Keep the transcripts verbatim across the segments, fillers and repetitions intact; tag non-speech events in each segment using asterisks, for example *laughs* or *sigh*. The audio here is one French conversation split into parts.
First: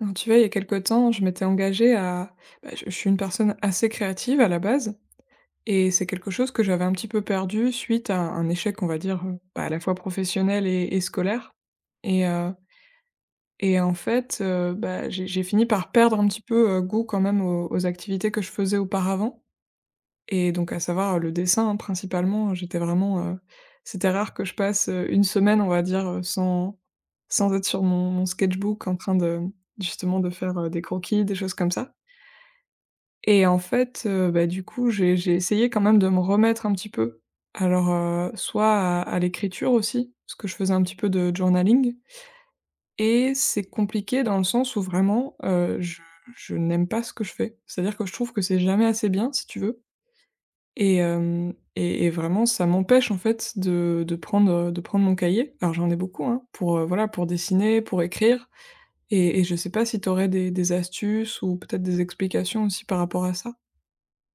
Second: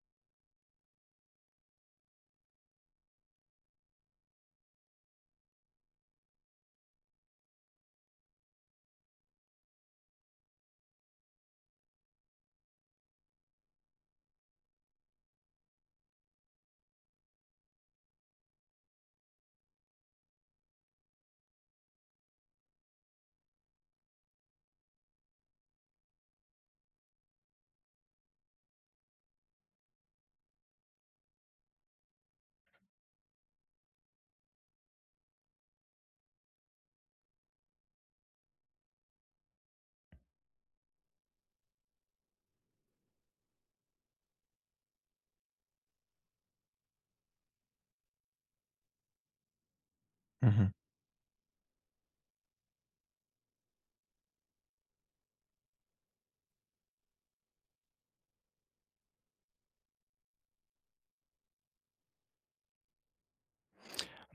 Alors, tu vois, il y a quelque temps, je m'étais engagée à. Bah, je je suis une personne assez créative à la base, et c'est quelque chose que j'avais un petit peu perdu suite à un échec, on va dire, heu, bah, à la fois professionnel et et scolaire et heu et en fait, heu, bah, j'ai j'ai fini par perdre un petit peu, heu, goût quand même aux aux activités que je faisais auparavant, et donc à savoir, heu, le dessin, hein, principalement. J'étais vraiment, heu c'était rare que je passe, heu, une semaine, on va dire, heu, sans sans être sur mon mon sketchbook en train de justement de faire, heu, des croquis, des choses comme ça. Et en fait, heu, bah, du coup, j'ai j'ai essayé quand même de me remettre un petit peu. Alors, heu, soit à à l'écriture aussi, parce que je faisais un petit peu de journaling, et c'est compliqué dans le sens où vraiment, heu, je je n'aime pas ce que je fais. C'est-à-dire que je trouve que c'est jamais assez bien, si tu veux. Mmh mh. Et hem et et vraiment ça m'empêche en fait de de prendre, de prendre mon cahier. Alors j'en ai beaucoup, hein, pour, heu, voilà, pour dessiner, pour écrire, et et je sais pas si tu aurais des des astuces ou peut-être des explications aussi par rapport à ça?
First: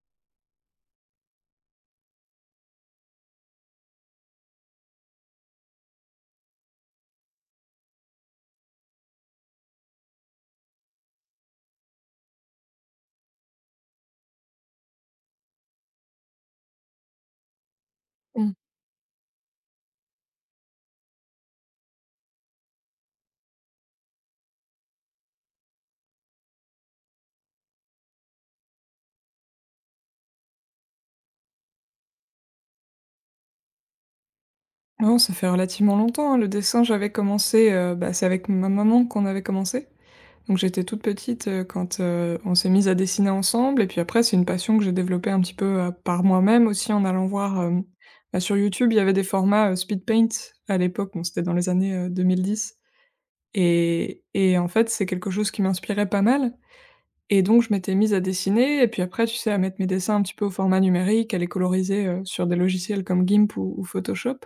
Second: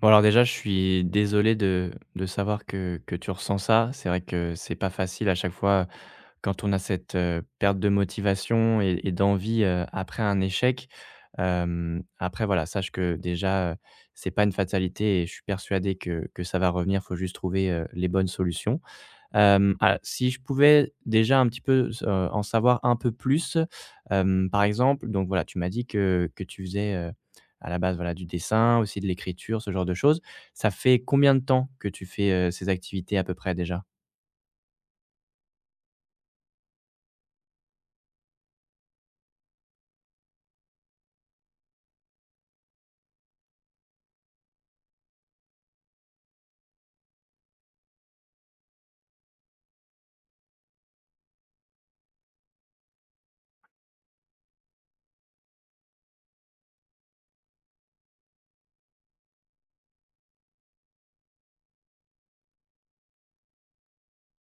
Bon alors déjà je suis désolé de de savoir que que tu ressens ça. C'est vrai que c'est pas facile à chaque fois quand on a cette, heu, perte de motivation et et d'envie, heu, après un échec. Hem, après voilà, sache que déjà, heu, c'est pas une fatalité et je suis persuadé que que ça va revenir. Faut juste trouver, heu, les bonnes Mmh. solutions. Hem, ah, si je pouvais déjà un petit peu s en savoir un peu plus, hem, par exemple, donc voilà, tu m'as dit que que tu faisais, heu, à la base, voilà, du dessin, aussi de l'écriture, ce genre de choses. Ça fait combien de temps que tu fais, heu, ces activités à peu près déjà? Non, ça fait relativement longtemps, hein, le dessin j'avais commencé, heu, bah, c'est avec ma maman qu'on avait commencé. Donc j'étais toute petite, heu, quand, heu, on s'est mise à dessiner ensemble, et puis après c'est une passion que j'ai développée un petit peu, heu, par moi-même aussi en allant voir, hem, bah, sur YouTube, il y avait des formats, heu, speed paint à l'époque. Bon, c'était dans les années, heu, deux mille dix, et et en fait, c'est quelque chose qui m'inspirait pas mal, et donc je m'étais mise à dessiner, et puis après, tu sais, à mettre mes dessins un petit peu au format numérique, à les coloriser, heu, sur des logiciels comme Gimp ou ou Photoshop.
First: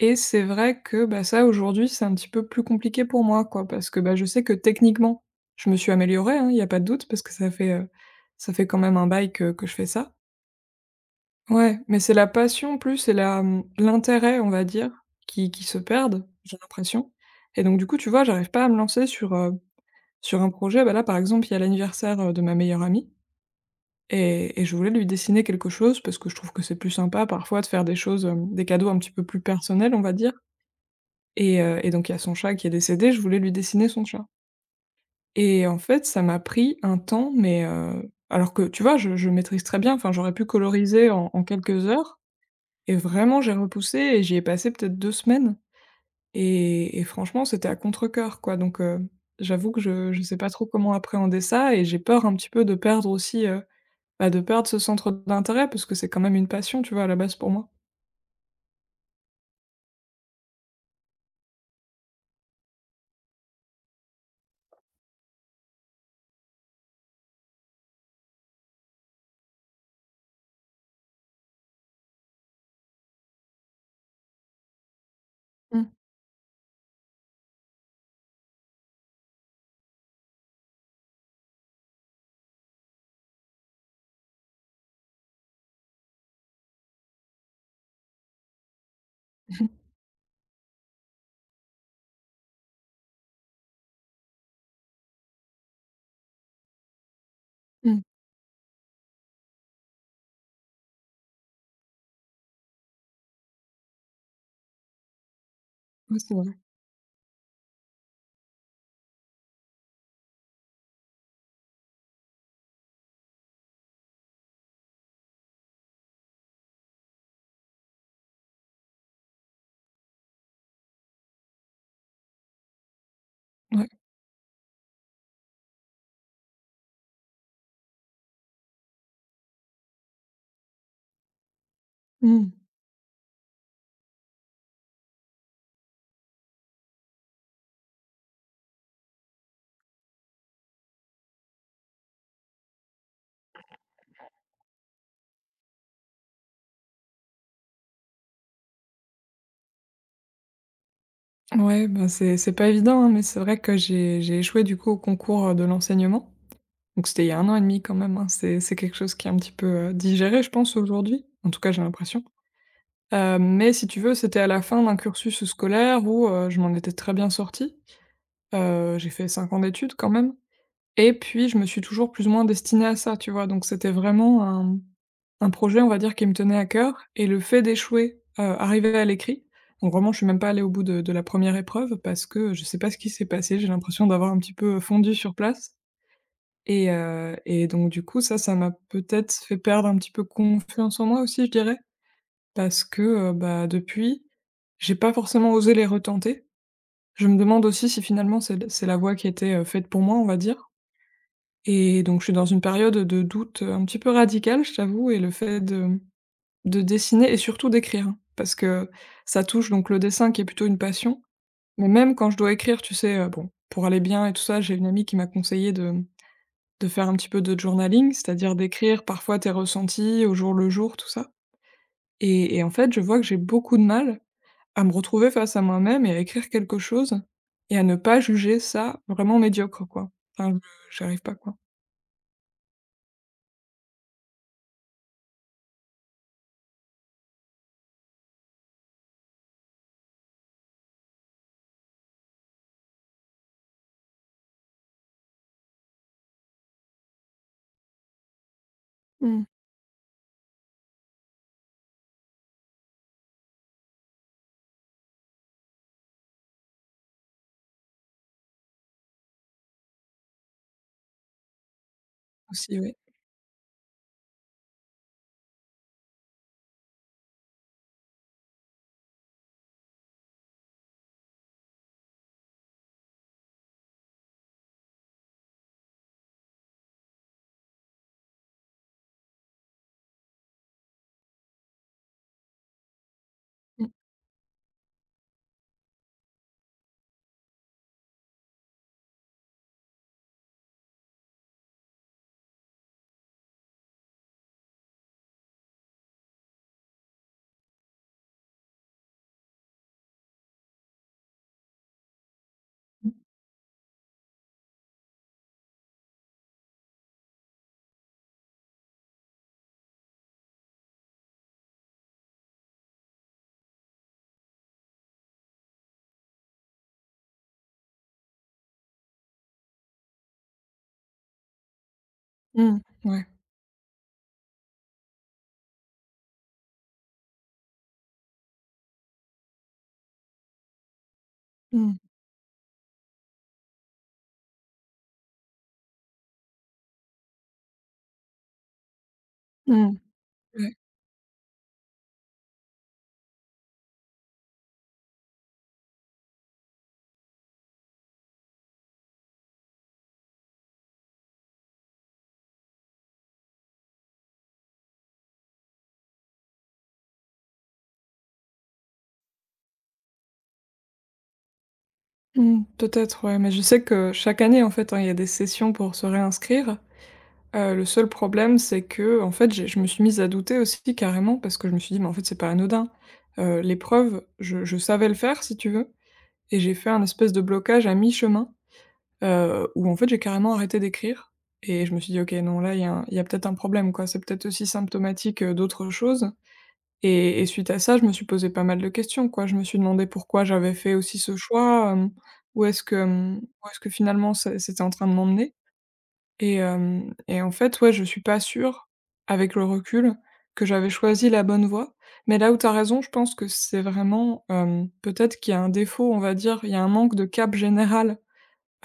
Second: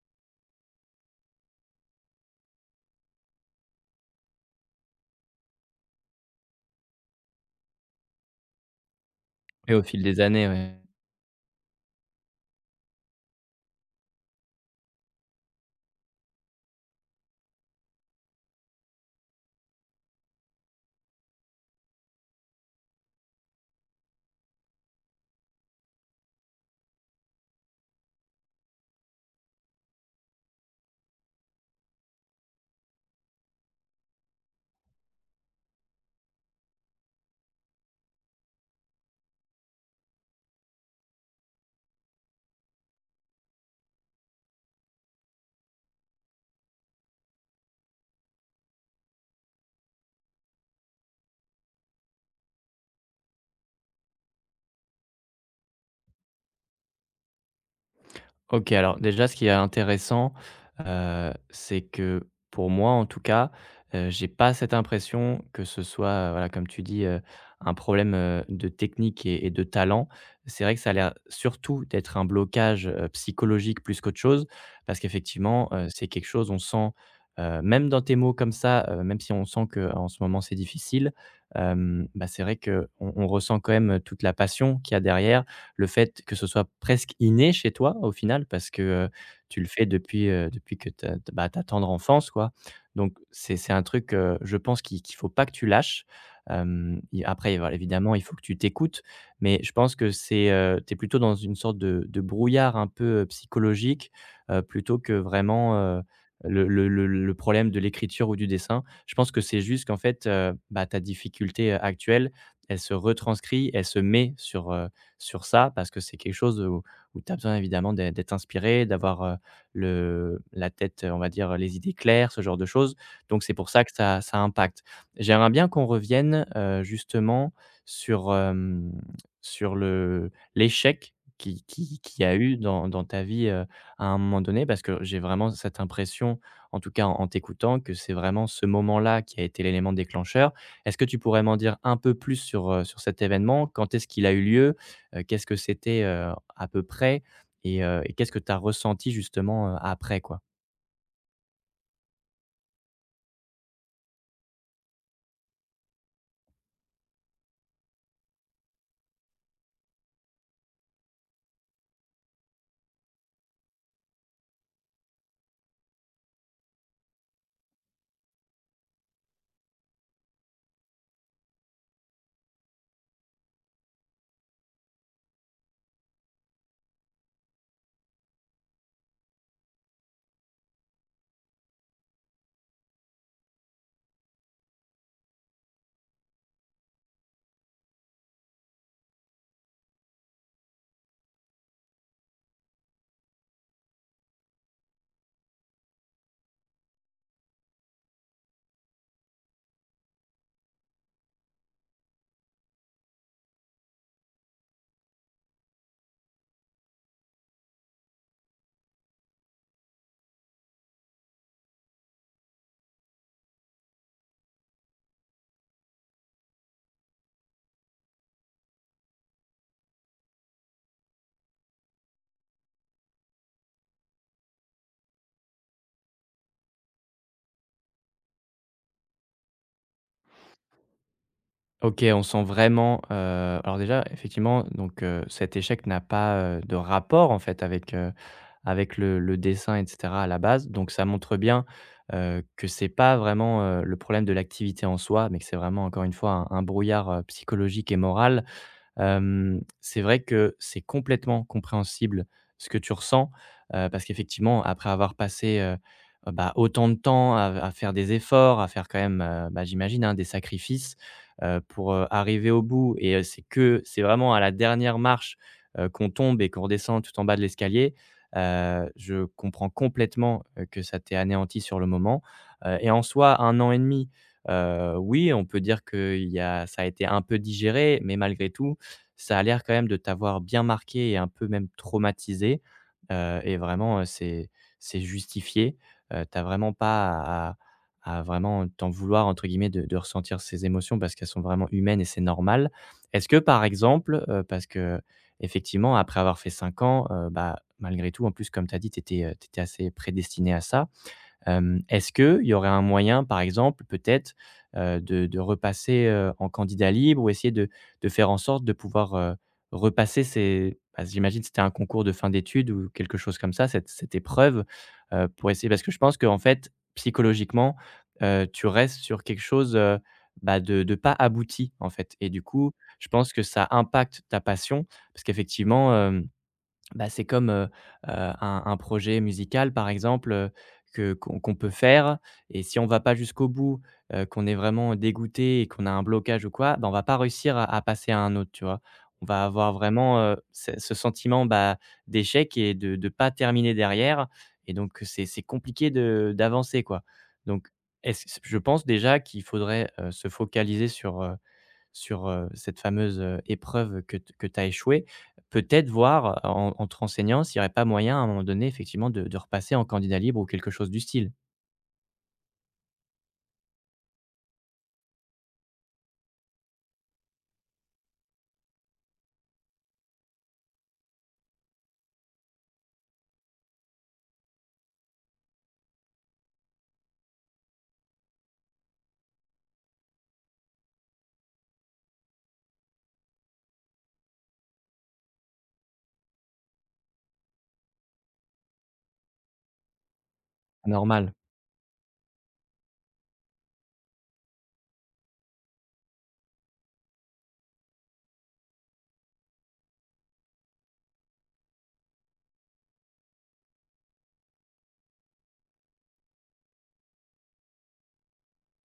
Et c'est vrai que, bah, ça aujourd'hui, c'est un petit peu plus compliqué pour moi, quoi, parce que, bah, je sais que techniquement, je me suis améliorée, hein, il y a pas de doute, parce que ça fait, heu, ça fait quand même un bail que que Et je au fais fil ça. des années, ouais. Ouais, mais c'est la passion plus et la, mmh, l'intérêt, on va dire, qui qui se perdent, j'ai l'impression, et donc du coup, tu vois, j'arrive pas à me lancer sur, heu, sur un projet. Bah, là, par exemple, il y a l'anniversaire, heu, de ma meilleure amie, et et je voulais lui dessiner quelque chose parce que je trouve que c'est plus sympa parfois de faire des choses, hem, des cadeaux un petit peu plus personnels, on va dire. Et heu et donc il y a son chat qui est décédé, je voulais lui dessiner son chat, et en fait, ça m'a pris un temps, mais heu, alors que tu vois, je je maîtrise très bien, enfin, j'aurais pu coloriser en en quelques heures, et vraiment j'ai repoussé et j'y ai passé peut-être deux semaines, et et franchement, c'était à contrecœur, quoi. Donc heu, j'avoue que je ne sais pas trop comment appréhender ça, et j'ai peur un petit peu de perdre aussi, heu, bah, de perdre ce centre d'intérêt parce que c'est quand même une passion, tu vois, à la base pour moi. OK, alors déjà ce qui est intéressant, heu, c'est que pour moi en tout cas, heu, j'ai pas cette impression que ce soit, heu, voilà comme tu dis, heu, un problème, heu, de technique et et de talent. C'est vrai que ça a l'air surtout d'être un blocage, heu, psychologique plus qu'autre chose parce qu'effectivement, Mmh. heu, c'est quelque chose on sent, heu, même dans tes mots comme ça, heu, même si on sent que en ce moment c'est difficile, hem, bah, c'est vrai qu'on on on ressent quand même, toute la passion qu'il y a derrière, le fait que ce soit presque inné chez toi au final parce que, heu, tu le fais depuis, heu, depuis que t'as ta bah, ta tendre enfance quoi. Donc c'est c'est un truc, heu, je pense qu'il qu'il faut pas que tu lâches. Hem, i Après voilà, Mmh. évidemment, il faut que tu t'écoutes, mais je pense que c'est, heu, tu es plutôt dans une sorte de de brouillard un peu, heu, psychologique, heu, plutôt que vraiment, heu, *laughs* Ouais, c'est vrai. le le le le problème de l'écriture ou du dessin. Je pense que c'est juste qu'en fait, heu, bah, ta difficulté, heu, actuelle, elle se retranscrit, elle se met sur, heu sur ça parce que c'est quelque chose où, où tu as besoin évidemment d'ê- d'être inspiré, d'avoir euh, le, la tête, euh, on va dire, les idées claires, ce genre de choses. Donc c'est pour ça Ouais. que ça, ça impacte. J'aimerais bien qu'on revienne euh, justement sur, euh, sur le, l'échec qui, qui, qui y a Mmh. eu dans, dans ta vie euh, à un moment donné, parce que j'ai vraiment cette impression, en tout cas en, en t'écoutant, que c'est vraiment ce moment-là qui a été l'élément déclencheur. Est-ce que tu pourrais m'en dire un peu plus sur, euh, sur cet événement. Quand est-ce qu'il a eu lieu? Heu, qu'est-ce que c'était, heu, à peu près et heu et qu'est-ce que tu as ressenti justement, heu, après quoi? Ouais, bah, c'est c'est pas évident, hein, mais c'est vrai que j'ai j'ai échoué du coup au concours, euh, de l'enseignement. Donc c'était il y a un an et demi quand même, hein. C'est c'est quelque chose qui est un petit peu, heu, digéré je pense aujourd'hui. En tout cas, j'ai l'impression. Heu, mais si tu veux, c'était à la fin d'un cursus scolaire où, heu, je m'en étais très bien sortie. Heu, j'ai fait cinq ans d'études quand même. Et puis je me suis toujours plus ou moins destinée à ça, tu vois? Donc c'était vraiment un un projet, on va dire, qui me tenait à cœur, et le fait d'échouer, heu, arriver à l'écrit, donc vraiment je suis même pas allée au bout de de la première épreuve parce que je sais pas ce qui s'est passé, j'ai l'impression d'avoir un petit peu fondu sur place, et heu et donc du coup ça, ça m'a peut-être fait perdre un petit peu confiance en moi aussi, je dirais. Parce que, heu, bah, depuis, j'ai pas forcément osé les retenter. Je me demande aussi si finalement c'est c'est la voie qui était, heu, faite pour moi, on va dire. Et donc je suis dans une période de doute, euh, un petit peu radicale, je t'avoue, et le fait de de dessiner et surtout d'écrire, hein, parce que ça touche donc le dessin qui est plutôt une passion. Mais même quand je dois écrire, tu sais, heu, bon, pour aller bien et tout ça, j'ai une amie qui m'a conseillé de de faire un petit peu de journaling, c'est-à-dire d'écrire parfois tes ressentis au jour le jour, tout ça. Et et en fait, je vois que j'ai beaucoup de mal à me retrouver face à moi-même et à écrire quelque chose, et à ne pas juger ça vraiment médiocre, quoi. Enfin, je j'arrive pas, quoi. OK, on sent vraiment, heu alors déjà effectivement donc heu, cet échec n'a pas, heu, de rapport en fait avec, heu, avec le le dessin et cetera à la base. Donc ça montre bien, heu, que c'est pas vraiment, heu, le problème de l'activité en soi, mais que c'est vraiment encore une fois un un brouillard, heu, psychologique et moral. Mmh. Hem, c'est vrai que c'est complètement compréhensible ce que tu ressens, heu, parce qu'effectivement, après avoir passé, heu, bah, autant de temps à à faire des efforts, à faire quand même, heu, bah, j'imagine, hein, des sacrifices, heu, pour, heu, arriver au Aussi, bout ouais. Mmh. et heu, c'est que c'est vraiment à la dernière marche, heu, qu'on tombe et qu'on redescend tout en bas de l'escalier. Heu, je comprends complètement, heu, que ça t'ait anéanti sur le moment, heu et en soi, un an et demi, heu, oui, on peut dire qu'il y a ça a été un peu digéré, mais malgré tout, ça a l'air quand même de t'avoir bien marqué et un peu même traumatisé, heu et vraiment, heu, c'est c'est justifié. Heu, tu vraiment pas à à vraiment «t'en vouloir» entre guillemets de de ressentir ces émotions parce qu'elles sont vraiment humaines et c'est normal. Est-ce que par exemple, heu, parce que effectivement après avoir fait cinq ans, heu, bah, malgré tout en plus comme tu as dit, tu étais, assez prédestiné à ça. Hem, est-ce qu'il y aurait un moyen, par exemple, peut-être, heu, de de repasser, heu, en candidat libre ou essayer de de faire en sorte de pouvoir, heu, repasser ces bah, j'imagine que c'était un concours de fin d'études ou quelque chose comme ça, cette cette épreuve, heu, pour essayer parce que je pense qu'en fait, psychologiquement, heu, tu restes sur quelque chose, heu, bah, de de pas abouti, en fait et du coup, Mmh. je Ouais. pense que ça impacte ta passion parce qu'effectivement, hem bah, c'est comme, heu heu, un un projet musical par exemple, heu, que qu'on qu'on peut Mmh. faire et si on va pas jusqu'au bout, heu, qu'on est vraiment dégoûté et qu'on a un blocage ou quoi, bah, on va pas réussir à à passer à un autre, tu vois? On va avoir Mmh. vraiment, heu, Ouais. ce ce sentiment, bah, d'échec et de ne pas terminer derrière et donc c'est c'est compliqué de d'avancer, quoi. Donc est-ce je pense déjà qu'il faudrait, heu, se focaliser sur, sur, heu, cette fameuse, heu, épreuve que que tu as échouée, peut-être voir en en te renseignant s'il y aurait pas moyen à un moment donné effectivement de de repasser en candidat libre ou quelque chose du style. Mmh. Peut-être, ouais, mais je sais que chaque année, en fait, hein, il y a des sessions pour se réinscrire. Heu, le seul problème, c'est que, en fait, j'ai je me suis mise à douter aussi carrément parce que je me suis dit: «Mais en fait, c'est pas anodin». Heu, l'épreuve, je je savais le faire, si tu veux, et j'ai fait un espèce de blocage à mi-chemin, heu, où en fait, j'ai carrément arrêté d'écrire, et je me suis dit: «OK, non, là, il y a un il y a peut-être un problème, quoi. C'est peut-être aussi symptomatique, heu, d'autres choses». Et et suite à ça, je me suis posé pas mal de questions, quoi. Je me suis demandé pourquoi j'avais fait aussi Normal. ce choix, hem, où est-ce que, hem, où est-ce que finalement c'est c'était en train de m'emmener, et hem et en fait, ouais, je suis pas sûre, avec le recul, que j'avais choisi la bonne voie. Mais là où t'as raison, je pense que c'est vraiment, hem, peut-être qu'il y a un défaut, on va dire, il y a un manque de cap général,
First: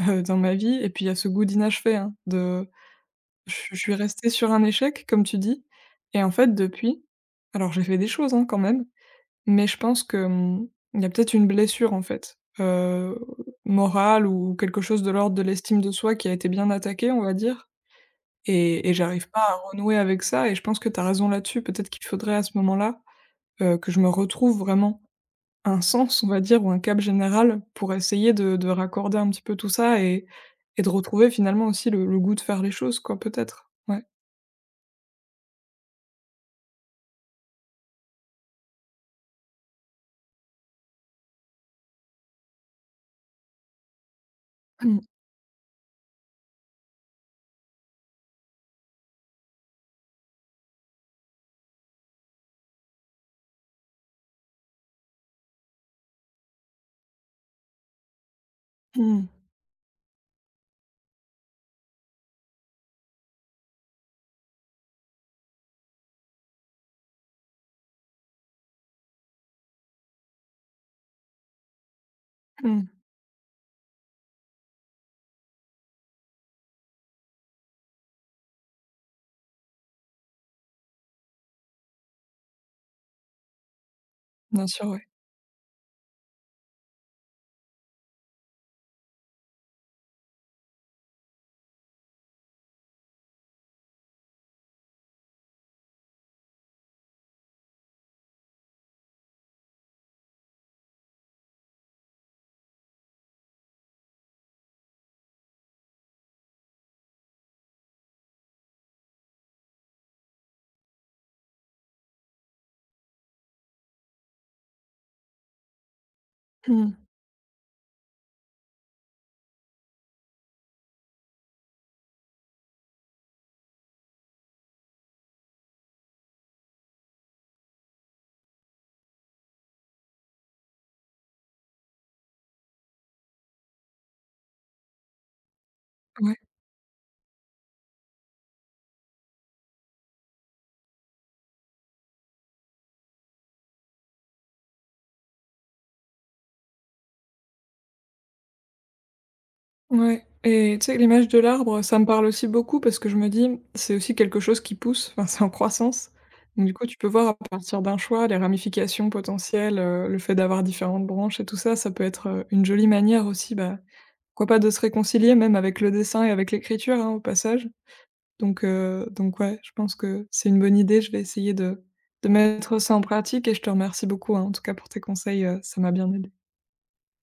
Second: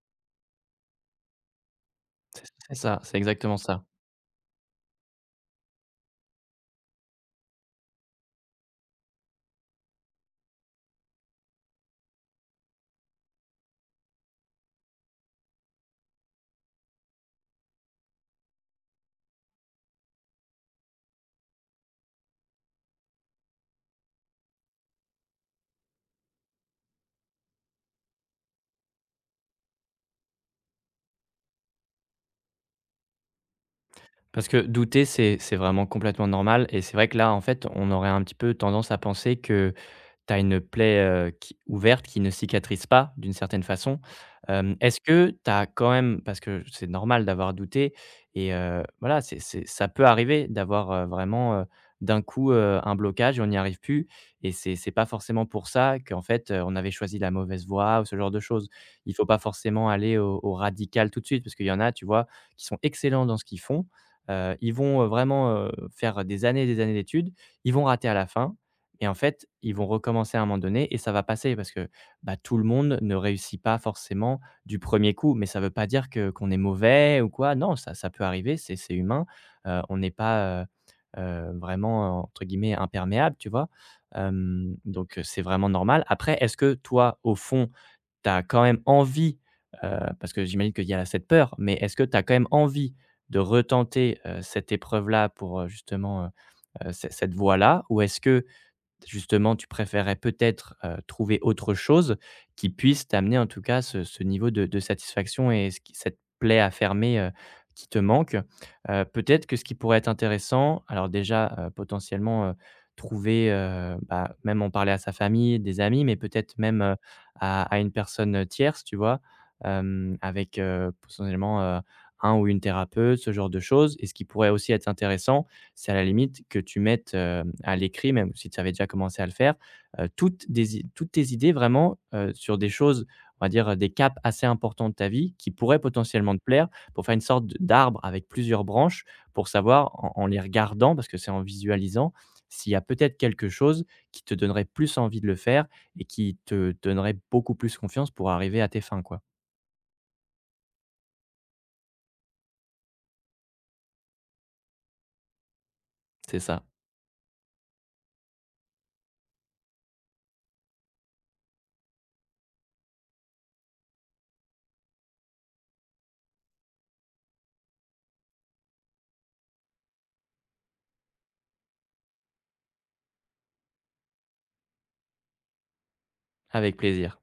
heu, dans ma vie, et puis il y a ce goût d'inachevé, hein, C'est de c'est ça, c'est je exactement je ça. suis restée sur un échec, comme tu dis, et en fait depuis, alors j'ai fait des choses, hein, quand même, mais je pense que, mmh, il y a peut-être une blessure, en fait, heu, morale ou quelque chose de l'ordre de l'estime de soi qui a été bien attaquée, on va dire, et et j'arrive pas à renouer avec ça, et je pense que t'as raison là-dessus. Peut-être qu'il faudrait à ce moment-là, heu, que je me retrouve vraiment un sens, on va dire, ou un cap général pour essayer de de raccorder un petit peu tout ça, et et de retrouver finalement aussi le le goût de faire les choses, quoi, peut-être? Ouais. Parce que douter, c'est c'est vraiment complètement normal et c'est vrai que là, en fait, on aurait un petit peu tendance à penser que tu as une plaie, heu, qui ouverte qui ne cicatrise pas d'une certaine façon. Hem, est-ce Mmh. que tu as quand même parce que c'est normal d'avoir douté et heu, voilà, c'est c'est ça peut arriver d'avoir, heu, vraiment, heu, d'un coup, heu, un blocage et on n'y arrive plus et c'est c'est pas forcément pour ça qu'en fait, heu, on avait choisi la mauvaise voie ou ce genre de choses. Il faut Mmh. pas forcément aller au au radical tout de suite parce qu'il y en a, tu vois, qui sont excellents dans ce qu'ils font. Heu, ils vont, heu, vraiment, heu, faire des années et des années d'études, ils vont rater à la fin et en fait, ils vont recommencer à un moment donné et ça va passer parce que, bah, tout le Mmh. monde ne réussit pas forcément du premier coup. Mais ça ne veut pas dire que qu'on est mauvais ou quoi. Non, ça ça peut arriver, c'est c'est humain. Heu, on n'est pas, heu heu, vraiment, euh, entre guillemets, «imperméable», tu vois? Bien Hem, sûr, ouais. Donc heu, c'est vraiment normal. Après, est-ce que toi, au fond, tu as quand même envie, heu, parce que j'imagine qu'il y a cette peur, mais est-ce que tu as quand même envie de retenter, heu, cette épreuve-là pour, heu, justement, heu heu, c cette voie-là? Ou est-ce que, justement, tu préférais peut-être, heu, trouver autre chose qui puisse t'amener en tout cas ce ce niveau de de satisfaction et ce qui cette plaie à fermer, heu, qui te manque. Heu, peut-être que ce qui pourrait être intéressant, alors déjà, heu, potentiellement, heu, trouver, heu, bah, même en parler à sa famille, des amis, mais peut-être même, Mmh. heu, à à une personne, tierce, tu vois? Hem, avec, heu, potentiellement, heu, un ou une thérapeute, ce genre de choses et ce qui pourrait aussi être intéressant, c'est à la limite que tu mettes, heu, à l'écrit, même si tu avais déjà commencé à le faire, heu, toutes des i toutes tes idées vraiment, heu, sur des choses, on va dire euh, des caps assez importants de ta vie qui pourraient potentiellement Ouais. te plaire pour faire une sorte de d'arbre avec plusieurs branches pour savoir en en les regardant, parce que c'est en visualisant, s'il y a peut-être quelque chose qui te donnerait plus envie de le faire et qui te donnerait beaucoup plus confiance pour arriver à tes fins, quoi. Ouais, et tu sais, l'image de l'arbre, ça me parle aussi beaucoup parce que je me dis: «C'est aussi quelque chose qui pousse», *laughs* enfin, c'est en croissance. C'est ça, Donc du coup, tu peux voir à partir d'un choix les ramifications potentielles, heu, le fait d'avoir différentes branches et tout ça, ça peut être, heu, une jolie manière aussi, bah, pourquoi pas de se réconcilier même avec le dessin et avec l'écriture, hein, au passage. Donc heu, donc ouais, je pense que c'est une bonne idée, je vais essayer de de mettre ça en pratique, et je te remercie beaucoup, hein, en tout cas pour tes conseils, heu, ça m'a bien aidé avec plaisir.